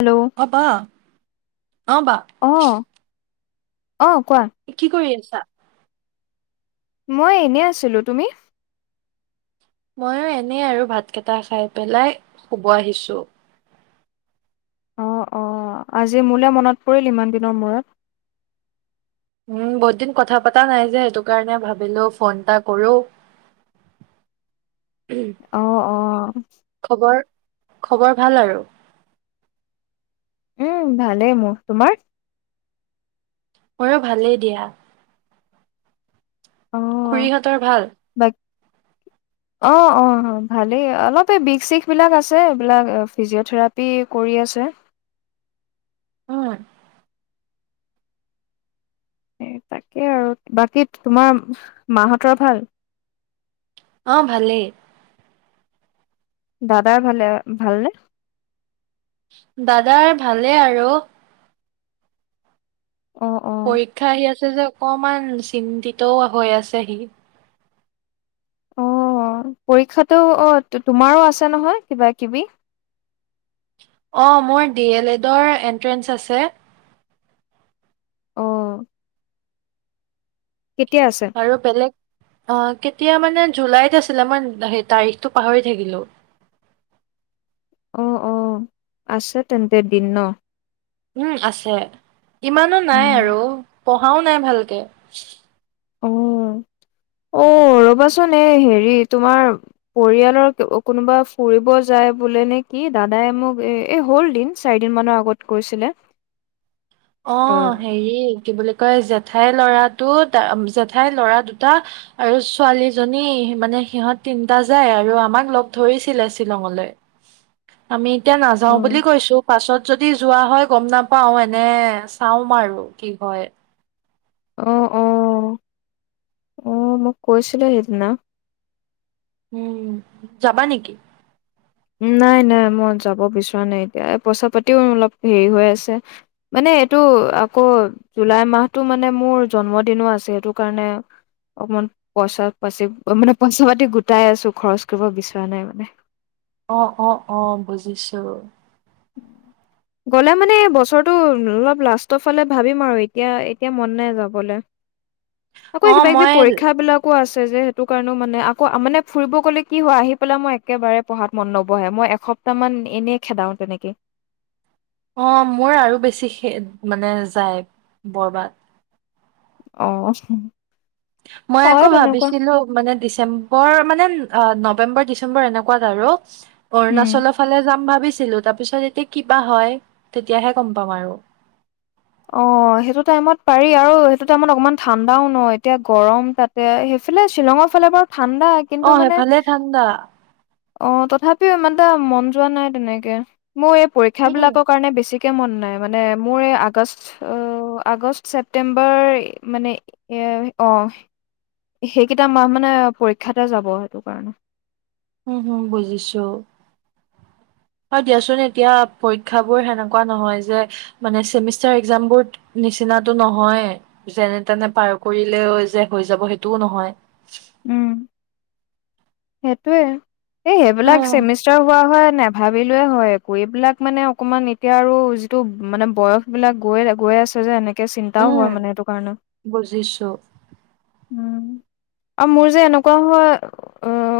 Hello অ বা অ বা অ', অ কোৱা চা মই এনে আছিলো তুমি ময়ো এনেই আৰু ভাতকেইটা খাই পেলাই শুব আহিছোঁ অ অ আজি মোলে মনত পৰিল ইমান দিনৰ মূৰত উম বহুত দিন কথা পতা নাই যে সেইটো কাৰণে ভাবিলো ফোন এটা কৰো উম, আহ আহ খবৰ খবৰ ভাল আৰু উম ভালেই মোৰ তোমাৰ মোৰো ভালেই দিয়া অ', খুৰীহঁতৰ ভাল। বাক অ অ ভালেই অলপ এই বিষ চিষবিলাক আছে এইবিলাক ফিজিঅ'থেৰাপি কৰি আছে। উম এ তাকে আৰু বাকী তোমাৰ মাহঁতৰ ভাল। অহ ভালেই দাদা ভালে ভালনে দাদাৰ ভালে আৰু অ', অ', পৰীক্ষা আহি আছে যে অকমান চিন্তিতও হৈ আছেহি অ পৰীক্ষাটো অ তোমাৰো আছে নহয় কিবা কিবি অঁ মোৰ ডি এল এডৰ এণ্ট্ৰেঞ্চ আছে অহ আৰু বেলেগ অ কে এতিয়া মানে জুলাইত আছিলে আ মানে সেই তাৰিখটো পাহৰি থাকিলো অ অ আছে তেন্তে দিন ন উম আছে ইমানো নাই উম। আৰু পঢ়াও নাই ভালকে অ অ ৰ'বাচোন এই হেৰি তোমাৰ পৰিয়ালৰ কোনোবা ফুৰিব যায় বোলে নে কি দাদাই মোক এ এই হ'ল দিন চাৰিদিন মানৰ আগত কৈছিলে। অ হেৰি কি বুলি কয় জেঠাইৰ ল'ৰাটো জেঠাইৰ ল'ৰা দুটা আৰু ছোৱালীজনী মানে সিহঁত তিনটা যায় আৰু আমাক লগ ধৰিছিলে শ্বিলঙলৈ আমি এতিয়া নাযাও অ', বুলি কৈছো পাছত যদি যোৱা হয় গম নাপাও এ নে চাওম আৰু কি হয় অ অ অ মোক কৈছিলিলে সেইদিনা উম যাবা নেকি নাই নাই মই যাব বিচৰা নাই এতিয়া পইচা পাতিও অলপ হেৰি হৈ আছে মানে এইটো আকৌ জুলাই মাহতটো মানে মোৰ জন্মদিনো আছে সেইটো কাৰণে অকমান পইচা পাচি মানে পইচা পাতি গোটাই আছো খৰচ কৰিব বিচৰা নাই মানে। অ অ অ বুজিছো। গলে মানে বছৰটো অলপ লাষ্টৰ ফালে ভাবিম আৰু এতিয়া এতিয়া মন নাই যাবলৈ আকৌ অ', কিবা কিবি মই পৰীক্ষা বিলাকো আছে যে সেইটো কাৰণেও মানে আকৌ মানে ফুৰিব গ'লে কি হয় আহি পেলাই মই একেবাৰে পঢ়াত মন নবহে মই এসপ্তাহ মান এনেই খেদাও তেনেকে কে অ মোৰ আৰু বেছি মানে যায় বৰবাত অহ মই আকৌ ভাবিছিলো মানে ডিচেম্বৰ মানে অ নৱেম্বৰ ডিচেম্বৰ এনেকুৱাত আৰু উম অৰুণাচলৰ ফালে যাম ভাবিছো তাৰ পিছত যেতিয়া কিবা হয় তেতিয়াহে গম পাম আৰু অ সেইটো টাইমত পাৰি আৰু সেইটো টাইমত অকমান ঠাণ্ডাও ন এতিয়া গৰম তাতে সেইফালে শ্বিলঙৰ ফালে বাৰু ঠাণ্ডা কিন্তু অ মানে ফালে ঠাণ্ডা অ তথাপিও ইমানতা মন যোৱা নাই তেনেকে মোৰ এই উম পৰীক্ষাবিলাকৰ কাৰণে বেছি মন নাই মানে মোৰ এই আগ আগষ্ট ছেপ্তেম্বৰ মানে অঁ সেইকেইটা মাহ মানে পৰীক্ষাতে যাব সেইটো কাৰণে উম হুম বুজিছো এ দিয়াচোন এতিয়া পৰীক্ষাবোৰ হেনেকোৱা নহয় যে, মানে ছেমিষ্টাৰ এক্সাম বোৰ নিচিনা নহয়য়ে যে যেনে তেনে পাছ কৰিলে হব। উম সেইটোয়ে এই এ হা সেইইবিলাক চেমিষ্টাৰ হোৱা হয় নোভাবিলো হয় আ এইবিলাক মানে অকমান এতিয়া আৰু যিটো মানে বয়স বিলাক গৈ গৈ আছে যে এনেকে একে চিন্তাও উম হয় মানে এইটো কাৰণে বুজিছো উম আৰু মোৰ যে এনেকুৱা হয়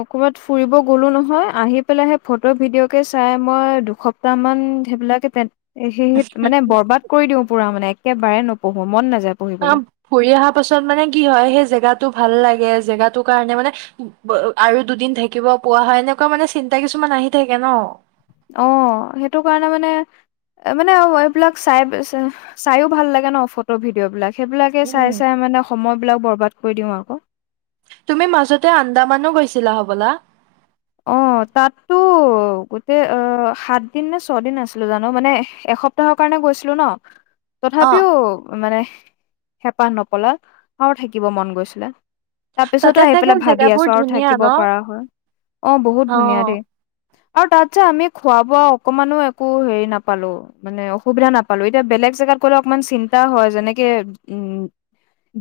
ক'ৰবাত ফুৰিব গ'লোঁ নহয় আহি পেলাই সেই ফটো ভিডিঅ'কে চাই মই দুসপ্তাহমান সেইবিলাকে তেন এ সেই মানে বৰবাদ কৰি দিওঁ পুৰা মানে একে বাৰে নপঢ়ো মন নাায় অ ফুৰি অহা পাছত মানে কি হয় সেই জেগাটো ভাল লাগে জেগাৰ কাৰণে মানে আৰু দুদিন থাকিব পোৱা হয় এনেকুৱা মানে চিন্তা কিছুমান আহি থাকে ন অ সেইটো কাৰণে মানে মানে এইবিলাক চাই চাইও ভাল লাগে ন ফটো ভিডিঅ' বিলাক সেইবিলাকে উম চাই চাই মানে সময় বিলাক বৰবাদ কৰি দিওঁ আকৌ তুমি মাজতে আন্দামানো গৈছিলা হবলা অ তাততো গোটেই অ সাত দিন নে ছয়দিন আছিলো জানো মানে এসপ্তাহৰ কাৰণে গৈছিলো ন অ তথাপিও মানে হেঁপাহ নপলাল আৰু থাকিব মন গৈছিলা তাৰ পিছতো তাতে আহি চাগে পেলাই ভাবি জেগাবোৰ আছো আৰু ধুনীয়া থাকিব ন পাৰা হয় অ বহুত ধুনীয়া দেই। আৰু তাত যে আমি খোৱা বোৱা অকমানো একো হেৰি নাপালো মানে অসুবিধা নাপালো এতিয়া বেলেগ জেগাত গলে অকমান চিন্তা হয় যেনেকে উ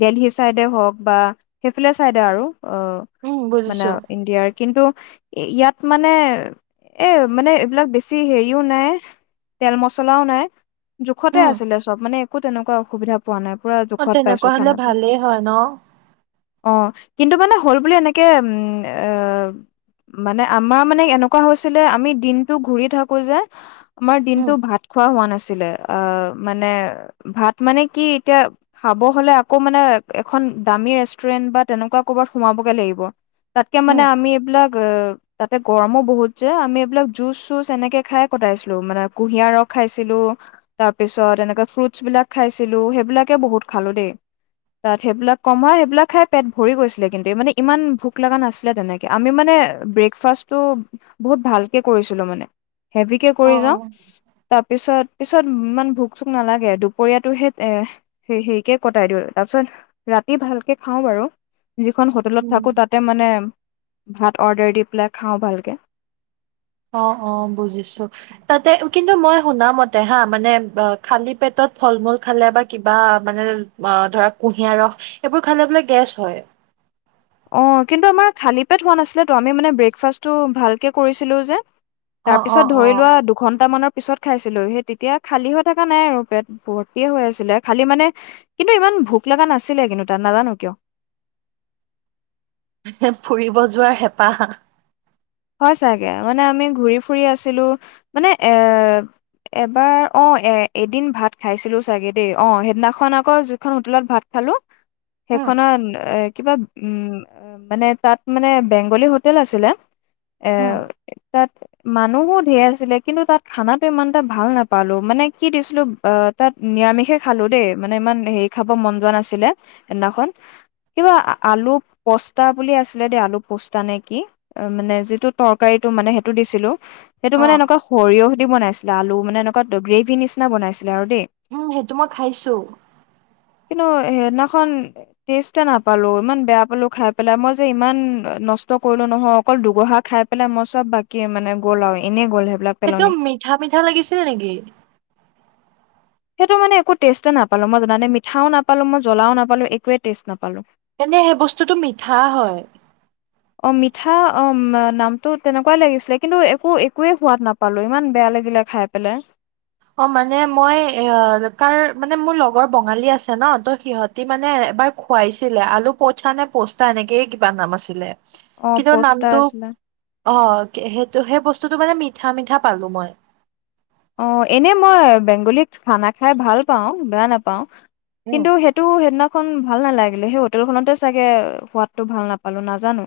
দেলহি চাইডে হওক বা সেইফালে চাইডে আৰু। অ উম মানে বুজিছো ইণ্ডিয়াৰ। কিন্তু। ইয়াত মানে এ মানে এইবিলাক বেছি হেৰিও নাই তেল মছলাও নাই। জোখতে উম আছিলে চব মানে। একো তেনেকুৱা অসুবিধা পোৱা নাই। পুৰা অ জোখত পাইছো তেনেকুৱা হলে খানাটো। ভালেই হয় ন। অ কিন্তু মানে হ'ল বুলি এনেকে উম এ মানে আমাৰ মানে এনেকুৱা হৈছিলে আমি দিনটো ঘূৰি থাকো যে। আমাৰ উম দিনটো ভাত খোৱা হোৱা নাছিল। মানে ভাত মানে কি এতিয়া খাব হলে আকৌ মানে এখন দামী ৰেষ্টুৰেন্ট বা তেনেকুৱা কৰবাত সোমাবগে লাগিব। তাতকে মানে উম আমি এইবিলাক। তাতে গৰমো বহুত যে আমি এইবিলাক জুচ চুচ এনেকে খাই কটাইছিলো মানে কুঁহিয়াৰ ৰস খাইছিলো তাৰ পিছত এনেকে ফ্ৰুটচ বিলাক খাইছিলো সেইবিলাকে বহুত খালো দেই তাত সেইবিলাক কমাই সেইবিলাক খাই পেট ভৰি গৈছিলে কিন্তু মানে ইমান ভোক লগা নাছিলে তেনেকে আমি মানে। ব্ৰেকফাষ্টটো বহুত ভালকে কৰিছিলো মানে। হেভিকে অ কৰি যাওঁ তাত। পিছত পিছত ইমান ভোক চোক নালাগে দুপৰীয়াাতটো সেই এ হেৰিকে কটাই দিও তাৰপিছত ৰাতি ভালকে খাওঁ বাৰু। যিখন হোটেলত উম থাকো তাতে মানে। ভাত অৰ্ডাৰ দি পেলাই খাওঁ ভালকে। অ অ বুজিছো তাতে কিন্তু মই শুনামতে হা মানে খালী পেটত ফল মূল খালে বা কিবা মানে ধৰ কুঁহিয়াৰ ৰস সেইবোৰ খালে বোলে গেছ হয়। অ কিন্তু আমাৰ খালী পেট হোৱা নাছিলে আমি মানে ব্ৰেকফাষ্টটো ভালকে কৰিছিলো যে। তাৰ অ', পিছত অ', ধৰি অ'। লোৱা দুঘন্টামানৰ। পিছত খাইছিলো, সেই তেতিয়া খালী হৈ থকা নাই আৰু, পেট ভৰ্তিয়ে হৈ আছিলে খালী মানে কিন্তু ইমান ভোক লগা নাছিলে কিন্তু। তাত নাজানো কিয় ফুৰিব যোৱাৰ হেঁপাহ। হয় চাগে, মানে আমি ঘূৰি ফুৰি আছিলো, মানে এ এবাৰ অ এ এদিন ভাত খাইছিলো চাগে দেই, অ সেইদিনাখন আকৌ যিখন হোটেলত ভাত খালোঁ। উম, সেইখনত এ কিবা উম মানে তাত মানে বেংগলী হোটেল আছিলে এ উম, তাত মানুহো ধেৰ আছিলে, কিন্তু তাত খানাটো ইমান এটা ভাল নাপালো, মানে কি দিছিলো অ তাত নিৰামিষে খালো দেই মানে ইমান হেৰি খাব মন যোৱা নাছিলে সেইদিনাখন কিবা আলু পস্তা বুলি আছিলে দেই আলু পস্তা নে কি মানে যি। টো তৰকাৰীটো মানে সেইটো দিছিলো। সেইটো মানে অ'। এনেকুৱা সৰিয়হ। বনাইছিলে আলু মানে এনেকুৱা গ্ৰেভি নিচিনা বনাইছিলে আৰু দেই। উম সেইটো মই খাইছো। কিন্তু সেইদিনাখন টেষ্টে নাপালো ইমান বেয়া পালো খাই পেলাই মই যে ইমান নষ্ট কৰিলো নহয় অকল দুগহা। খাই পেলাই মই চব বাকী মানে গ'ল আৰু এনে। সেইটো মিঠা মিঠা লাগিছিল‌ নেকি সেইটো মানে একো টেষ্টে নাপালো মই জানে মিঠাও নাপালো মই জ্বলাও নাপালো একোৱে টেষ্ট নাপালো তেনে সেই বস্তুটো মিঠা হয় অ মিঠা অ নামটো তেনেকুৱাই লাগিছিলে কিন্তু একো একোৱেই সোৱাদ নাপালো ইমান বেয়া লাগিলে খাই পেলাই অ মানে মই এ কাৰ মানে মোৰ লগৰ বঙালী আছে ন ত সিহঁতি মানে এবাৰ খুৱাইছিলে আলু পোচা নে পোষ্টা এনেকেই কিবা নাম আছিলে অ কিন্তু পষ্টা নামটো আছিলে অ সেই ত' সেই বস্তুটো মানে মিঠা মিঠা পালো মই অ এনে মই বেংগলীত খানা খাই ভাল পাওঁ বেয়া নাপাওঁ উম কিন্তু সেইটো সেইদিনাখন ভাল নালাগিলে সেই হোটেল খনতে চাগে সোৱাদ টো ভাল নাপালো নাজানো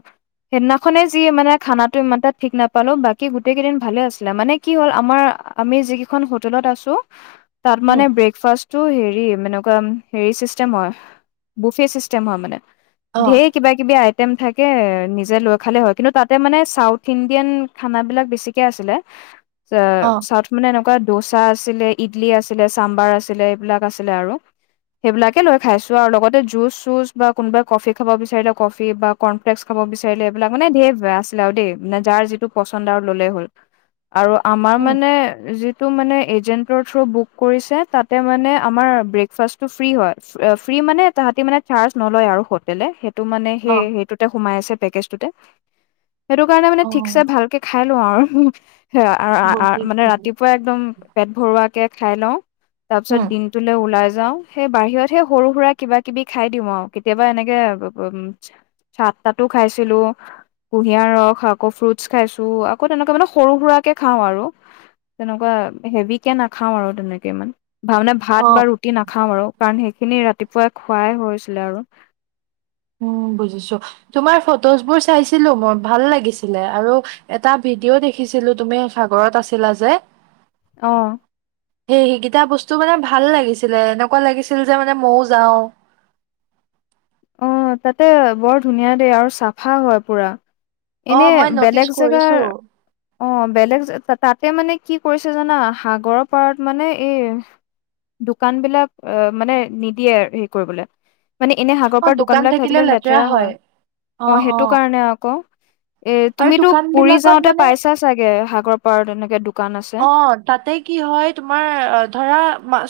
সেইদিনাখনে যি মানে খানাটো ইমানটা ঠিক নাপালো বাকী গোটেই কেইদিন ভালে আছিলে মানে কি হ'ল আমাৰ আমি যিকেইখন হোটেলত আছো তাৰ মানে উম ব্ৰেকফাষ্ট সেইটো হেৰি এনেকুৱা হেৰি চিষ্টেম হয়, বুফে চিষ্টেম হয় মানে। অ ধেৰ কিবা কিবি আই ম থাকে নিজে লৈ খালে হয়। কিন্তু তাতে মানে চাউথ ইণ্ডিয়ান খানাবিলাক বেছিকে আছিলে। অ চ। মানে এনকা দচা আছিলে, ইদলি আছিলে, চাম্বাৰ আছিলে, এইবিলাক আছিলে আৰু। এইবিলাকে লৈ খাইছো আও লগতে জুচ চুছ কোনোবা কফি খাব বিছাৰিলে কফি বা কোন উম মানে যিটো মানে। এজেণ্টৰ থ্ৰু বুক কৰিছে তাতে মানে আমাৰ ব্ৰেকফাষ্টটো ফ্ৰী হয়, ফ্ৰী মানে তাহাঁতি মানে চাৰ্জ নলয় আৰু হোটেলেই। টো মানে অ সেই সেইটোতে সোমাই আছে। তেকেছ টোতে। সেইটো কাৰণে মানে, অ ঠিকছে ভালকে খাই লওঁ আৰু। উ, হ। মানে বুজিছো ৰাতিপুৱা একদম, পেট ভৰোৱা। কেক খাই লওঁ। তাৰ পিছত উম দিনটোলে ওলাই যায়। যাওঁ, সেই বাহিৰত সেই সৰু সুৰা কিবা কিবি খাই দিওঁ আও। কেতিয়াবা, এনেকে চাত তাতো খাইছিলো, কুঁহিয়াৰ ৰস আকৌ ফ্ৰুটচ খাইছো আকৌ তেনেকুৱা মানে সৰু সুৰাৰাকে খাও আৰু। তেনেকোৱা হেভি কে নাখাওঁ আৰু তেনেকে ইমান। ভানে অ ভাত বা ৰুটি নাখাওঁ আৰু কাৰণ সেই। সেই খিনি ৰাতিপুৱাই, খুৱাই হৈছিলে আৰু। উ বুজিছো, তোমাৰ ফটোজবোৰ চাইছিলো মোৰ ভাল লাগিছিলে আৰু এটা ভিডিঅ' দেখিছিলো তুমি সাগৰত আছিলা যে। অ। সে সেইকেইটা বস্তু মানে ভাল লাগিছিলে এনেকুৱা লাগিছিল যে মানে মও যাওঁ। অ তাতে বৰ ধুনীয়া দেই আৰু চাফা হয় পুৰা। অ এনে মই নটিচ বেলেগ কৰিছো জেগাৰ, অ বেলেগ তাতে মানে। কি কৰিছে জানা সাগৰৰ পাৰত মানে এই, দোকান বিলাক অ মানে নিদিয়ে হেৰি কৰিবলৈ মানে এনে ত দোকান বিলাক থাকিলে লেতেৰা হয়, অ সেইটো কাৰণে আকৌ। এ আৰু তুমিতো দোকান পুৰি বিলাকত যাওঁতে মানে পাইছা চাগে সাগৰ পাৰ তেনেকে দুপ অ তাতে কি হয় তোমাৰ ধৰা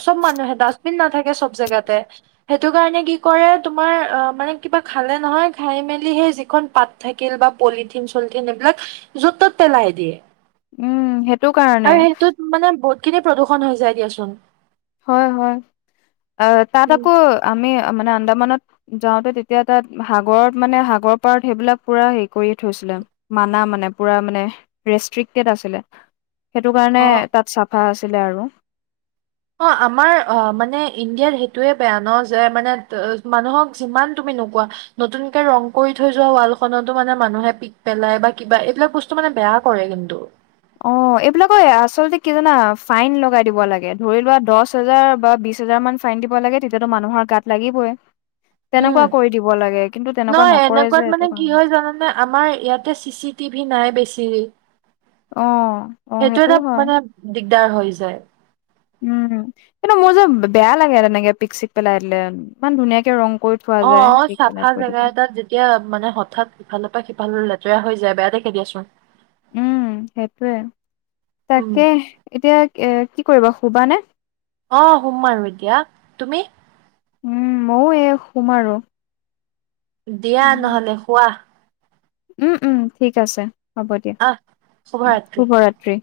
চব মানুহে দাছ নাথাকে চব জেগাতে। সেইটো কাৰণে কি কৰে তোমাৰ মানে কিবা খালে নহয় খাই মেলি সেই যিখন পাত থাকিল বা পলিথিন চলিথিন এইবিলাক য'ত ত'ত পেলাই দিয়ে। উম সেত আৰু সেইটোত মানে বহুত কেতিয়া প্ৰদূষণ হৈ যায় দিয়াচোন হয় হয় আ তাত উম আকৌ আমি মানে আন্দামানত যাওঁতে তেতিয়া তাত সাগৰত মানে সাগৰ পাৰত সেইবিলাক পুৰা হেৰি কৰি থৈছিলে, মানা মানে পুৰা মানে ৰেষ্ট্ৰিকটেড আছিলে। সেইটো কাৰণে অ তাত চাফা আছে। তেলে আৰু। অ আমাৰ অ মানে ইণ্ডিয়াত সেইটোৱে বেয়া ন, যে মানে মানুহক যিমান তুমি নোকোৱা নতুনকে ৰং কৰি থৈ যোৱা ৱালখনতো মানে মানুহে পিক পেলাই বা কিবা। এইবিলাক বস্তু মানে বেয়া কৰে কিন্তু। অ এইবিলাকৰ আচলতে কি জানা, ফাইন লগাই দিব লাগে। ধৰি লোৱা দছ হোজাৰ বা বিশ হাজাৰ মান ফাইন দিব লাগে, তেতিয়াতো মানুহৰ গাত লাগিবই। উম, তেনেকুৱা কৰি দিব লাগে কিন্তু তেনেকুৱা নহয় নকৰে যে এনেকুৱাত সেইটো মানে কি কাৰণে হয় জানানে আমাৰ ইয়াতে চি চি টিভি নাই বেছি। [unintelligible] অ। অ সেইটো সেইটোও এটা হয় মানে দিগ দাৰ হৈ যায়। উম কিন্তু মোৰ যে বেয়া লাগে তেনেকে পিক চিক পেলাই দিলে। ইমান ধুনীয়াকে ৰং কৰি থোৱা অ যায় অ পিক পেলাই চাফা থৈ দিব জেগা এটাত যেতিয়া মানে হঠাৎ সিফালৰ পৰা সিফাললে বেয়া হৈ যায় বেয়া দেখে দিয়াচোন। উম সেইটোয়ে। উম তাকে এতিয়া এ কি কি কৰিব শুবা নে? অ শুম আৰু এতিয়া। তুমি? উম মও এই শুম আৰু। দিয়া নহ'লে শুৱা। উম উম ঠিক আছে। হ'ব দিয়া। আহ শুভৰাত্ৰি।